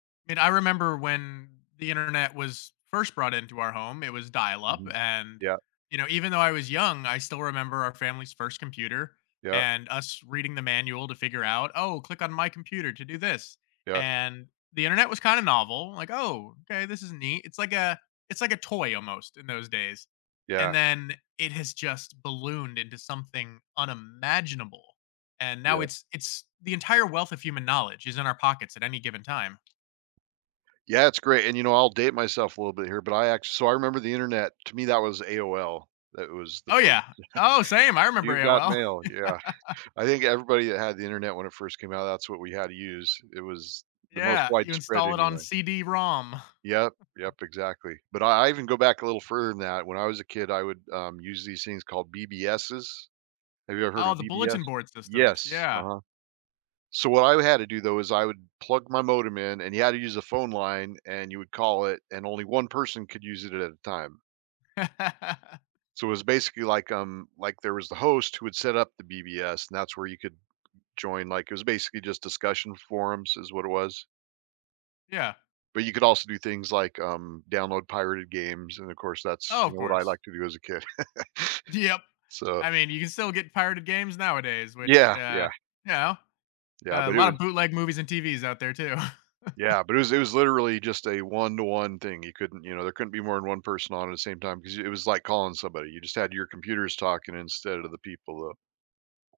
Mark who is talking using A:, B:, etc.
A: And I remember when the Internet was first brought into our home, it was dial-up,
B: Mhm.
A: and,
B: Yep.
A: you know, even though I was young, I still remember our family's first computer
B: Yep.
A: and us reading the manual to figure out, "Oh, click on my computer to do this."
B: Yep.
A: And the Internet was kinda novel, like, "Oh, okay, this is neat." It's like a it's like a toy almost in those days,
B: Yeah.
A: and then, it has just ballooned into something unimaginable, and now
B: Yep.
A: it's it's the entire wealth of human knowledge is in our pockets at any given time.
B: Yeah, it's great, and you know, I'll date myself a little bit here, but I ac so I remember the internet to me that was AOL. That was the
A: Oh,
B: first
A: yeah. Oh, same! I
B: yeah.
A: remember
B: "You've got
A: AOL. Oh,
B: mail." Yeah,
A: yeah.
B: I think everybody that had the internet when it first came out, that's what we had to use. It was the most
A: Yeah, you
B: widespread
A: install it on
B: anyway.
A: CD-ROM.
B: Yep, yep, exactly, but I I even go back a little further than that, when I was a kid, I would, um, use these things called BBSs. Have you ever heard
A: Oh,
B: of
A: the
B: BBS?
A: bulletin board systems,
B: Yes,
A: yeah.
B: uh-huh. So, what I, uh, had to do, though is I would plug my modem in, and you had to use a phone line, and you would call it, and only 1 person could use it at a time. So, it was basically like, um, like there was the host who would set up the BBS and that's where you could join, like, it was basically just discussion forums, is what it was.
A: Yeah.
B: But you could also do things like, um, download pirated games, and, of course, that's,
A: Oh,
B: you
A: of
B: know, what I
A: course.
B: liked to do as a kid.
A: Th yep,
B: So
A: I mean, you can still get pirated games nowadays, which,
B: Yeah,
A: uh,
B: yeah.
A: you know,
B: Yeah,
A: a
B: but it
A: lotta
B: was
A: bootleg movies and TVs out there too.
B: yeah, but it was it was literally just a one-to-one thing, you couldn't you know, there couldn't be more than 1 person on at the same time 'cause it it was like calling somebody, you just had your computers talking instead of the people, though.